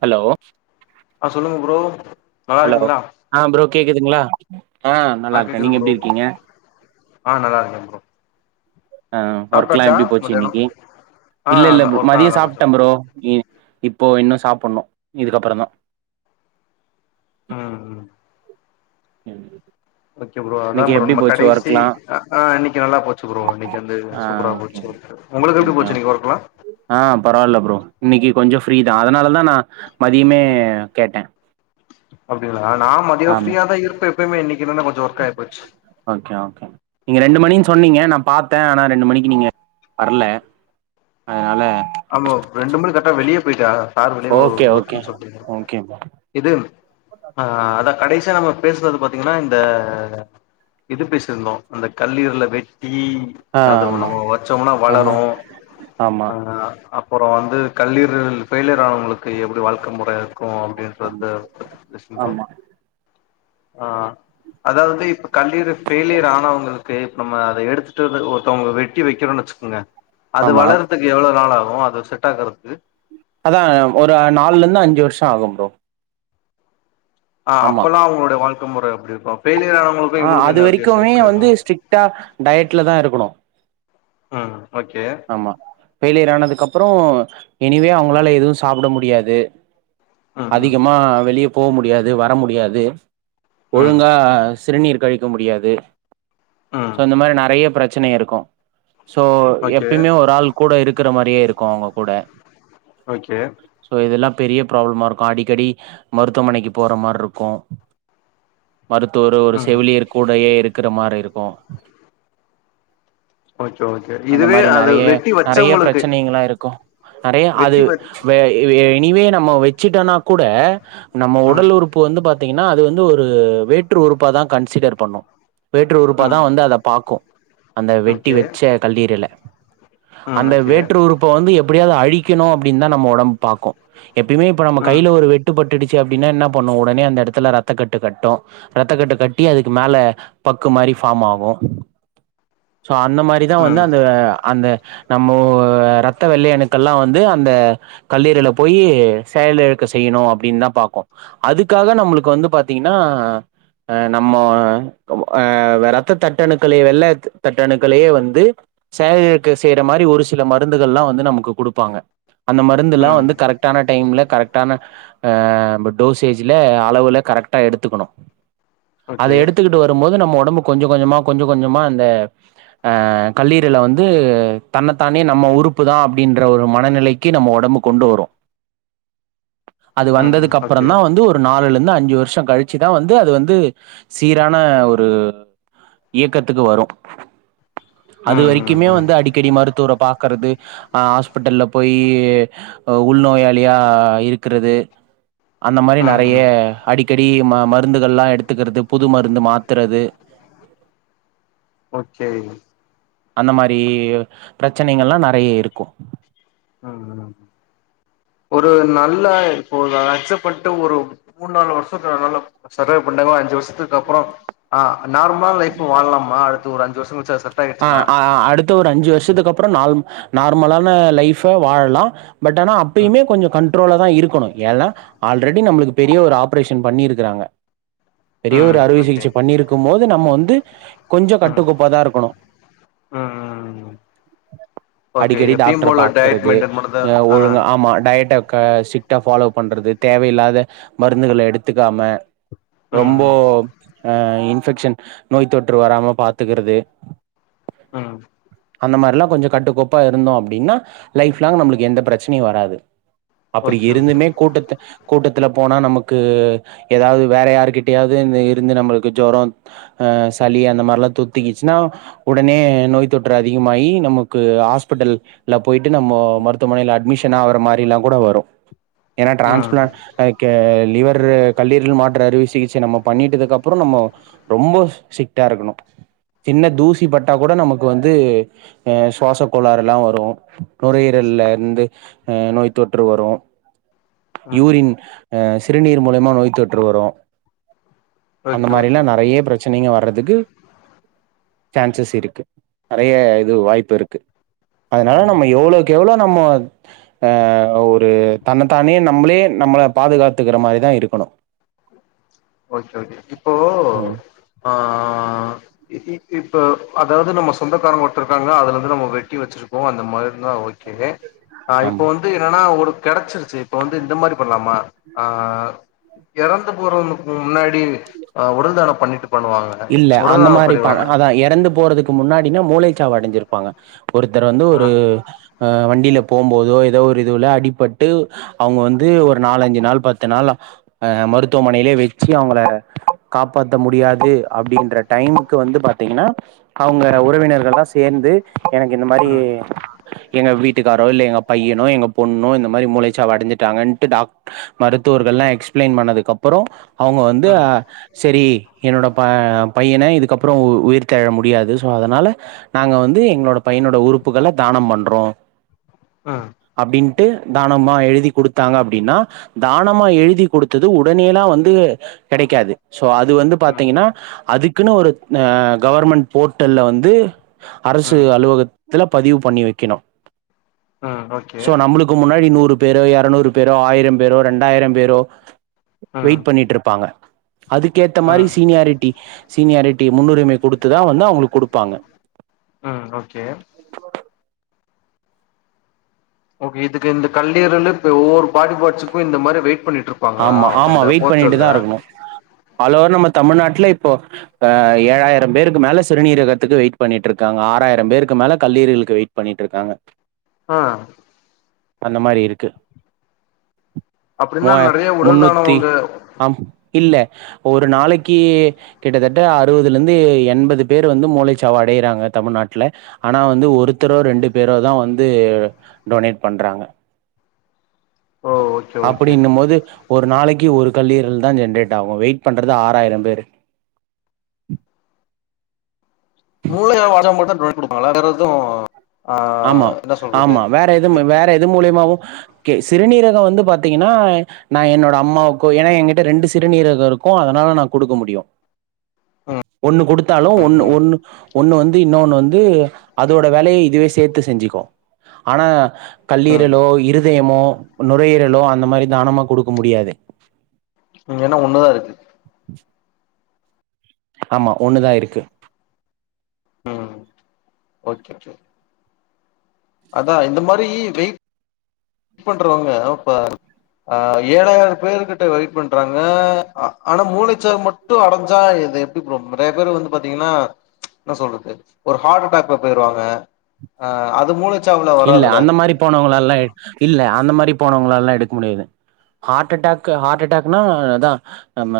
Hello ஆஹ் சொல்லுங்க bro நல்லா ஹலோ இருக்கீங்களா ஆ ப்ரோ கேக்குதுங்களா? ஆ நல்லா இருக்கே கேக்குது நீங்க ப்ரோ எப்பிடி இருக்கீங்க? ஆ நல்லா இருகே ப்ரோ. ஆ ஒர்க்லா சாப்ட்டாச்சா எப்படி போச்சு மத்தியானோ இன்னைக்கு ஆ இல்ல இல்ல ப்ரோ ஒர்க்லா மதியோ நல்லா போச்சு சாப்ட்ட ப்ரோ [unintelligible] இப்போ இன்னு சாப்படுனு இதுக்கப்புற தா உம் உம் ஓகே ப்ரோ அதான் இன்னைக்கு ப்ரோ எப்டி நம்ம போச்சு கடைசி ஒர்க்லா அ ஆஹ் இன்னிக்கி நல்லா போச்சு ப்ரோ இன்னிக்கி வந்து ஆ சூப்பரா ஓகே போச்சு உங்களுக்கு எப்டி ஓகே போச்சு இன்னிக்கு ஒர்க்லா இன்னைக்கி கொஞ்ஜொ ஃப்ரீ தா அதனாலதா நா மதியமே ம் கேட்டே அப்படிங்களா நான் மதியம் ஆமா ஃப்ரீயா தான் இருப்பேன் எப்பயுமே இன்னைக் ஓகே ஓகே நீங்க ரெண்டு மணி சொன்னீங்க நான் பாத்தேன் ஆனா ரெண்டு மணிக்கு நீங்க வரல அதனால ஆமாவ் ரெண்டு மணிக்கு கரெக்ட்டா வெளியே போயிட்டன் சார்விலொ ஓகே ஓகே ஒர்க் சொல்டு ஓகே ப்ரோ இது அ அதான் கடைசிய நம்ம பேசுனது பாத்தீங்கன்னா இந்த இது பேசிருந்தோம் அந்த கல்லீரல வெ டீ ஆ அது ஆமா நம்ம வச்சோம்னா ஆமா வளரும் ஆமா ஆஹ் அப்புறம் வந்து கல்லீரல் ஃபெய்லியர் ஆனவங்களுக்கு எப்படி வாழ்க்க முற இருக்கும் அப்படின்றது ஆமா பேசிருந்தொ ஆமா ஆஹ் அதாவது இப்ப கல்லீறு ஃபெயிலியர் ஆனவங்களுக்கு இப்ப நம்ம அத எடுத்துட்டு வந்து ஒருத்தவங்க வெட்டி வெக்கிறொன்னு வெச்சுக்கோங்க அது ஆமா. வளர்றதுக்கு எவ்வளவு நாள் ஆகு போ அது செட் ஆகுறதுக்கு அதா ஒரு நாலுல இருந்து அஞ்சு வருஷம் ஆகும் ப்ரோ ஆஹ் அப்பல்லா அவங்களுடைய வாழ்க் முற அப்டி இருக் ஆஹ் அது வரைக்குமே வந்து இருக்கு ஸ்ட்ரிட்டா டயட்லதா இருக்கணு ஆஹ் ஆமா ஃபெயிலியர் ஆனதுக்கு அப்புறோ எனிவே ம் அவங்களால எதுவு சாப்ட முடி டியாது ம் ம் அதிகமா வெளிய போவ முடியாது வர முடியாது ம் ஒழுங்கா சிறுநீர் கழிக்க முடியாது ம் சோ இந்த மாரி நெறைய பிர பிரச்சன இருக்கு சோ எப் ஓகே எப்பிமே ஒரு ஆள் கூட இருக் இருக்குற மாரியே இருக்கு அவுங்க கூட ஓகே சோ இதெல்லாம் பெரிய ப்ராப்ளமா இருக்கு அடிக்கடி மருத்துவமனைக்கு போற மாரி இருக்கு மருத்துவர் ஒரு ம் செவிலியர் கூடையே இருக் இருக்கிற மாரி இருக்கு ஓகே ஓகே இதுவே அது நெறைய வெட்டி நெறைய வச்சவங்களுக்கு பிரச்சனைகளா இருக்கு நெறைய அது வெட்டி வச் [unintelligible] நீவே நம்ம வெச்சுட்டனா கூட நம்ம ம் உடல் உறுப்பு வந்து பாத்தீங்க அது வந்து ஒரு வேற்று உறுப்பா தா கன்சிடர் பண்ணு வேற்று உறுப்பாதா ம் வந்து அத பாக்கு அந்த வெட்டி ஓகே வச்ச கல்லீறல ம் அந்த ஓகே வேற்று உறுப்ப வந்து எப் எப்டியாவது அழிக்கணு அப்டின்னு தா நம்ம ஒடம்பு பாக்கு எப்பியுமே இப்ப நம்ம ம் கைய்ல ஒரு வெட்டுபட் பட்டுடுச்சு அப்டினா என்ன பண்ணு ஒடனே அந்த எடத்துல ரத்தக்கட்டு கட்டு ரத்தக்கட்டு கட்டி அதுக்கு மேல பக்கு மாரி ஃபாம் ஆகு சோ அந்த மாரி தா வந்து ம் அந்த நம்மோ ரத்த வெள்ளை அணுக்கள் ல்லா வந்து அந்த கல்லீரல போய் செயலிழக்க செய்யனு அப்டின்னு தா பாக்கு அதுக்காக நம்மளுக்கு வந்து பாத்தீங்ன்னா நம்மோ ஆ ரத்த தட்டணுக்களே வெள்ள தட்டணுக்களையே வந்து செயலிழக் செய்ற மாரி ஒரு சில மருந்துகல்லா வந்து நமக்கு குடுப்பாங்க அந்த மருந்தெல்லா ம் வந்து கரெக்டான டைம்ல கரெக்டான ஆ நம்ம டோசேஜ்ல அளவுல கரெக்டா எடுத்துக்கனு அத ஓகே எடுத்துக்கிட்டு வரு போது நம்ம ஒடம்புக் கொஞ்ச கொஞ்சமா கொஞ்ச கொஞ்சமா அந்த ஆ கல்லீரல்ல வந்து ந்து தன்னத்தானே நம்ம உறுப்பு தா அப்டின்ற ஒரு மனநிலைக்கு நம்ம உடம்பு கொண்டு வரு அது ம் ம் வந்ததுக்கு அப்புற ஓகே தா வந்து ஒரு நாலுல இருந்து அஞ் அஞ்சு வருஷோ கழிச்சுதா வந்து அது வந்து சீரான ஒரு இயக்கத்துக்கு வரு அது ம் வரைக் ம் க்கிமே ம் வந்து அடிக்கடி மருத்துவர பாக் க்கறது ஆ ஹாஸ்பிட்டல்ல போய் உள்நோயாளியா இருக்கிறது அந்த மாரி ம் நெறைய ம் அடிக்கடி ம மருந்துகல்லா எடுத்துக்கிறது புது மருந்து மாத்தறது ஓகே அந்த மாரி ப்ரெச்சனைங்கெல்லா நெறையா இருக்கு. ம், ஒரு நல்லா இப்போ அத அக்சப்ட் பண்ட்டு ஒரு மூண் நாலு வருஷத்த நல்லா சர்வைவ் பண்ணாங்க அஞ்சு வருஷத்துக்கப்பறோ அ நார்மலா லைஃபு வாழலாமா அடுத்து ஒரு அஞ்சு வருஷங் கழிச்சி அ ஆ அடுத்த ஒரு அஞ்சு வருஷத்துக்கப்புறோ நால் நார்மலான லைஃப வாழலா. பட் ஆனா ம் அப்பியுமே கொஞ்சோ கண்ட்ரோலா தா இருக்கணு ஏன்னா ஆல்ரெடி நம்மளுக்கு பெரிய ஒரு ஆப்ரேஷன் பண்ணிருக்குறாங்க. பெரிய ஒரு ம் அறுவை ஓகே சிகிச்சை பண்ணீர்க்கு மோது நம்ம வந்து கொஞ்சோ ம் ம் கட்டுக்கோப்பாதா இருக்கணு. ம் ஓகே அடிக்கடி எப்பயும் டாக்டர போல டயட் பாக்கறது மெயின்டென் பண்ணதா அ ஆ ஒழுங்கா ஆமா டய ட க ஸிரிக்டா ஃபாலோ பண்றது தேவயில்லாத மருந்துகள எடுத்துக்காம ம் ரொம்போ ம் அ இன்ஃபெக்ஷன் நோய் தொற்று வராம பாத்துக்கறது. ம் அந்த மாரிலா கொஞ்சோ கட்டுக்கோப்பா இருந்தோ அப்படின்னா லைஃப்லாங் நம்மளுக் எந்த பிரெச்சனியு வராது. அப்டி ஓகே ஓகே இருந்துமே கூட்டத்த கூட்டத்துல போனா நமுக்கு ஏதாவது வேற யாருகிட்டயாவ்து இருந்து நம்மளுக்கு ஜொரொ அ சளி அந்த மாரில்லா தொத்திகிச்ன்னா உடனே நோய் தொற்று அதிகமாயி நமக்கு ஹாஸ்பிடல் ல்ல போய்ட்டு நம்மோ மருத்துமனைல அட்மிஷனாகற மாரிலா கூட வரு. ஏனா ம் டிரான்ஸ்ப்ளான் அ கெ லிவர்ரு கல்லீரல் மாற்று அறுவை சிகிச்ச நம்ம பண்ணீட்டிதுக்குப்புறோ நம்மோ ரொம்போ ஸ்ரிக்டா இருக்கணு சின்ன தூச் இ பட்டா கூட நமக்கு வந்து அ சுவாச கோளாறெல்லா வரு. நுரையீரல்ல இர்ந்து அ நோய்த்தொற்று வரு ம் யூரின் அ சிறுநீர் மூலியமா நோய் தொற்று வரு அந்த ஓகே மாரில்லா ஓகே நெறைய பிரச்சனைங்க வர்றதுக்கு சான்சஸ் இருக்கு நெறைய இது வாய்ப்பிருக்கு அதனால ம் நம்ம எவ்ளோ க்கு எவ்ளோ நம்மோ அ ஒரு தன்னத்தானே நம்ளே நம்ள பாதுகாத்துக்கிற மாரிதா இருக்கணு ஓகே ஓகே இப்போ ம் ஆ இ இ இப்ப அதாவது நம்ம சொந்தக்காரங்க ஒருத்தருக்காங்க அதுலிருந்து நம்ம வெட்டி வெச்சிருக்கோ அந்த மாரி தா ஓக் கே அ இப்போ ஆமா வந்து என்னானா ஒரு கெடச்சிருச்சு இப்ப வந்து இந்த மாரி பண்லாமா ஆ எறந்து போறன்னு முன்னாடி அ உடல் தானம் பண்ணீட்டு இல்ல அந்த மாரி ப அதா எறந்து போறதுக்கு முன்னாடி இல்ல மூளைச்சாவு அடஞ்சிருப்பாங்க. ஒருத்தர் வந்து ஒரூ ஆ ஆ வண்டில போம் போதோ ஏதோ ஒரு இதுவுல அடிப்பட்டு அவங்க வந்து அ ஒரு நாலஞ்சு நாள் பத் இத்தனால அ மருத்துவமனையிலயே வச்சு அவங்கள காப்பாத்த முடியாது அப்படின்ற டைமுக்கு வந்து பாத்தீங்ன்னா அவங்க அ அ உறவினர்கள்லா சேந்து எனக்கு இந்த மாரி எங்க வீட் ட்டுக்காரோ இல்ல எங்க பையனோ, எங்க பொண்ணோ இந்த மாரி மூளைச்சாவு அடைச்சுட்டாங்கன்ட்டு டாக் மருத்துவர்கள்ல்லா எக்ஸ்பிளைன் பண்ணதுக்கப்புரோ அவங்க வந்து அ செரி என்னோடப் ப பையன இதுக்கப்புறோ உயிர்த்ததெழ முடியாது. சோ அதனால நாங்க வந்து எங்களோட பையனோட உறுப்புகள தானம் பண்றோ அ அப்டின் ட்டு தானமா எழுதி கொடுத்தாங்க அப்டின்னா தானமா எழுதி கொடுத்து து உடனேல்லா வந்து கெடக்காது சோ அது வந்து அ த்திங்கன்னா அதுக்குன்னு ஒரு ஆ கவர்மெண்ட் போர்ட்டல்ல வந்து அ அரசு அலுவகத் இதுல பதிவு பண்ணி வைக்கணு அ ஓகே சோ நம்ளுக்கு முன்னாடி நூறு பேரோ இருநூறு பேரோ ஆயிரம் பேரோ ரண்டாயிரம் பேரோ அ வெயிட் பண்ணிட்டு இருப்பாங்க அதுக்கேத்த அ மாரி ஸ் ரிட்டி சீனியாரிட்டி முன்னுரிமை கொடுத்துதா வந்து அவங்களுக்கு கொடுப்பாங்க. ம் ஓகே ஓகே இதுக்கு இந்த கல் [unintelligible] ஒவ்வொரு பாடி பார்ட்ஸ்க் இந்த மாரி வெயிட் பண்ணிட் ஆமா ஆமா வெயிட் பண்ணிட்டு தா இருக்கணு ஆல்லோவர் நம்ம தமிழ்நாட்டுல இப்போ ஆ ஏழாயிரம் பேருக்கு மேல சிறுநீரகத்துக்கு வெயிட் பண்ணிட்டுருக்காங்க. ஆறாயிரம் பேருக்கு மேல கல்லீரிகளுக்கு வெயிட் பண்ணிட்டுருக்காங்க. ஆ அந்த மாரி இருக்கு அப்டின்னா மூவா நட நெறைய உடல் தானம் முன்னூத்தி உங்க ஆம் இல்ல ஒரு நாளைக்கு கிட்டத்தட்ட அறுபதுல இருந்து எண்பது பேர் வந்து மூளைச்சாவு அடையிறாங்க தமிழ்நாட்டுல ஆனா வந்து ஒருத்தரோ ரெண்டு பேரோ தா வந்து வந்து டொனேட் பண்றாங்க ஓ ஓகே ஓகே அப்டின்னும் போது ஒரு நாளைக்கு ஒரு கல்லீரல் தா ஜென்ரேட் ஆகும் வெயிட் பண்றது ஆறாயிரம் பேர் [unintelligible] கொடுப்பாங்களா வேற எதுவும் ஆமா ஆமா வேற எது வேற எது மூலியமாவும் ஓகே சிறுநீரகம் வந்து பாத்தீங்கன்னா நா என்னோட அம்மாவுக்கும் ஏன்னா என்கிட்ட ரெண்டு சிறுநீரகம் இருக்கும் அதனால நா குடுக்க முடியும் ம் ஒண்ணு கொடுத்தாலும் ம் ஒன்னு ம் ஒன்னு ஒன்னு ஓகே வந்து இன்னொண்ணு வந்து அதோட வேலைய இதுவே சேத்து செஞ்சுக்கும் ஆனா ம் கல்லீரலோ இருதயமோ நுரையீரலோ அந்த மாரி தானமா குடுக்க முடியாது என்னா ஒண்ணுதா இருக்கு ஆமா ஒண்ணுதா இருக்கு உஹம் ஓகே அதா இந்த மாரி வெ வெயிட் பண்றவங்க இப்ப ஏழாயிரம் பேரு கிட்ட வெயிட் பண்றாங்க ஆனா மூளைச்சாவு மட்டும் அடைஞ்சா இது எப்ப நிறைய பேர் வந்து பாத்தீங்கன்னா என்ன சொல்றது ஒரு ஹார்ட் அட்டாக போய்ருவாங்க அஹ் அது மூளை இல்ல அந்த மாரி போனவங்களல்லாம் இல்ல அந்த மாரி போனவங்களல்லாம் எடுக்க முடியாது ஹார்ட் அட்டாக்கு ஹார்ட் அட்டாக்னா அதா நம்ம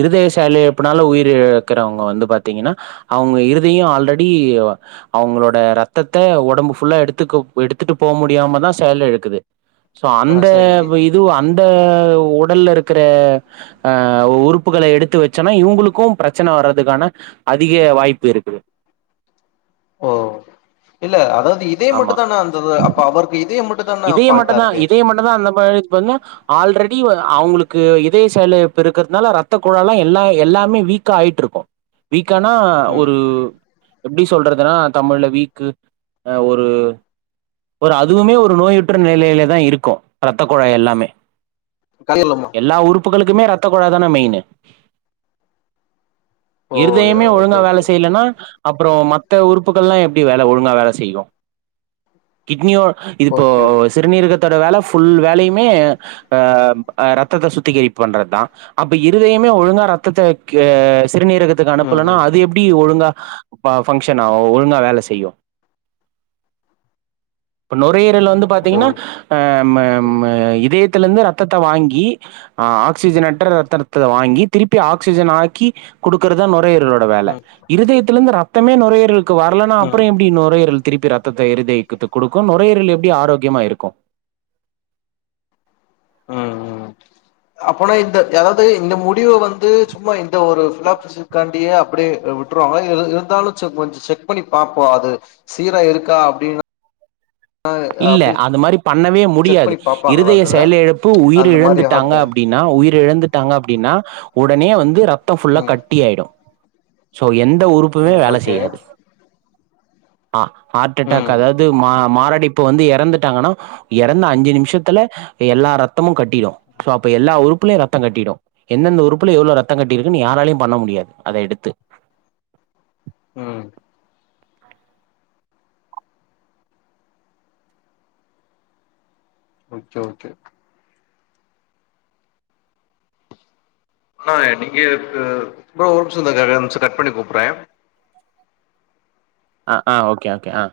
இருதய செயலிலப்புனால உயிர் இழக்குறவங்க வந்து பாத்தீங்கன்னா அவங்க இருதயம் ஆல்ரெடி அவ்ங்களோட ரத்தத்த உ உடம்புல்லா எடுத்துக எடுத்துட்டு போக முடியாம தா செயல் இழக்குது சோ ஆ அந்த சரி இது அந்த உடல்ல இருக்கிற ஆஹ் உறுப்புகள எடுத்து வச்சோனா இவங்களுக்கும் பிரச்சனை வர்றதுக்கான அதிக வாய்ப்பு இருக்கு ஓ இல்ல அதாவது இதே மட்டும் தா அந்தது அப்ப அவருக்கு இதயம் மட்டும் இதயம் மட்டு தா இதயம் மட்டு தா அந்த மாரி பண்ணா ஆல்ரெடி அவங்களுக்கு இதய செயலிலப்பு இருக்குறதுனால ரத்த குழாலா எல்லா எல்லாமே வீக் ஆய்ட்டு இருக்கும் வீக் வீக்கானா ம் ஒரு எப்டி சொல்றதுன்னா தமிழ்ல வீக்கு ஒரு ஒரு அதுவுமே ஒரு நோயுற்ற நிலையில தா இருக்கும் ரத்த குழாய் எல்லாமே எல்லா [unintelligible] உறுப்புகளுக்குமே ரத்த குழாதான மெயினு ஓ இருதயமே ஓகே ஒழுங்கா வேல ஓகே செய்யலன்னா அப்புறம் மத்த உறுப்புகளெல்லா எப்படி வேல ஒழுங்கா வேல செய்யு கிட்னியூ இது இப்போ ஓகே சிறுநீரகத்தோட வேல புல் வேலையுமே ஆ அ ரத்தத்த சுத்திகரிப்பு பண்றது தான் அப்ப இருதுயமே ஒழுங்கா ரத்தத்த கே சிறுநீரகத்துக்கு ம் அனுப்புலனா ம் அது எப்படி ஒழுங்கா ப-பங்க்ஷன் ஆகூ ஒழுங்கா வேல செய்யூ பேர்ல வந்து ஓகே பார்த்தீங்கன்னா ஓகே அ ம் எ ம் ம் எ இரு இருந்து ரத்தத்த வாங்கி அ ஆக்சிஜன்ற்ற ரத்தத்த வாங்கி திருப்பி ஆக்சிஜன் ஆக்கி கொடுக்கறத மட் இருடோ வேல ம் இருதயத்தில இருந்து ரத்தமே நொ [unintelligible] க்கு வர்லன்னா ம் அப்புற எப்டி நுரையீரல் திருப்பி ரத்தத்த இருதயத்துக்கு குடு க்கு நுரையீரல் எப்படி ஆரோக்கியமா இருக்கு உஹம் அப்பனா இந்த எதாவது இந்த முடிவ வந்து சும்மா இந்த ஒரு பிலாப்காண்டியே அப்படியே விட்டுருவாங்கலா இருந்தாலு செக் பண்ணி செக் பண்ணி பாப்போ அது சீரா இருக்கா அப்படின்னு இல்ல அது மாரி பண்ணவே செக் முடியாது பண்ணி பாப்பாங்களா இருதய அந்தத செயலிழப்பு உயிர் அந்த மாரி இழந்துட்டாங்க ஹார்ட்டா அப்படின்னா உயிர இழந்துட்டாங்க அப்படின்னா உடனே வந்து ரப் ரத்த ஃபுல்லா ம் கட்டி ஆயிடூ சோ என் எந்த உறுப்புமே ம் வேல ஓகே செய்யாது ஆஹ் ஹார்ட் அட்டாக் ம் அதாவது மா மாரடைப் இப்ப வந்து இறந்துட்டாங்கன்னா இறந்த அஞ்சு நிமிஷத்துல எல்லா ரத்தமும் கட்டிடும் சோ அப்ப எல்லா உறுப்புலயு ரத்தங் கட்டிடும் எந்தெந்த உறுப்புல எவ்வளவு ரத்தங் கட்டிருக்குன்னு யாராலயும பண்ண முடியாது அத எடுத்து உம் ஓகே ஓகே ஆனா நீங்க இப் ப்ரோ ஒரு நிமிஷ ஒரு நிமிஷந்தக்கா கட் பண்ணி கூப்பிடற ஆஹ் ஆஹ் ஓகே ஓகே ஆஹ்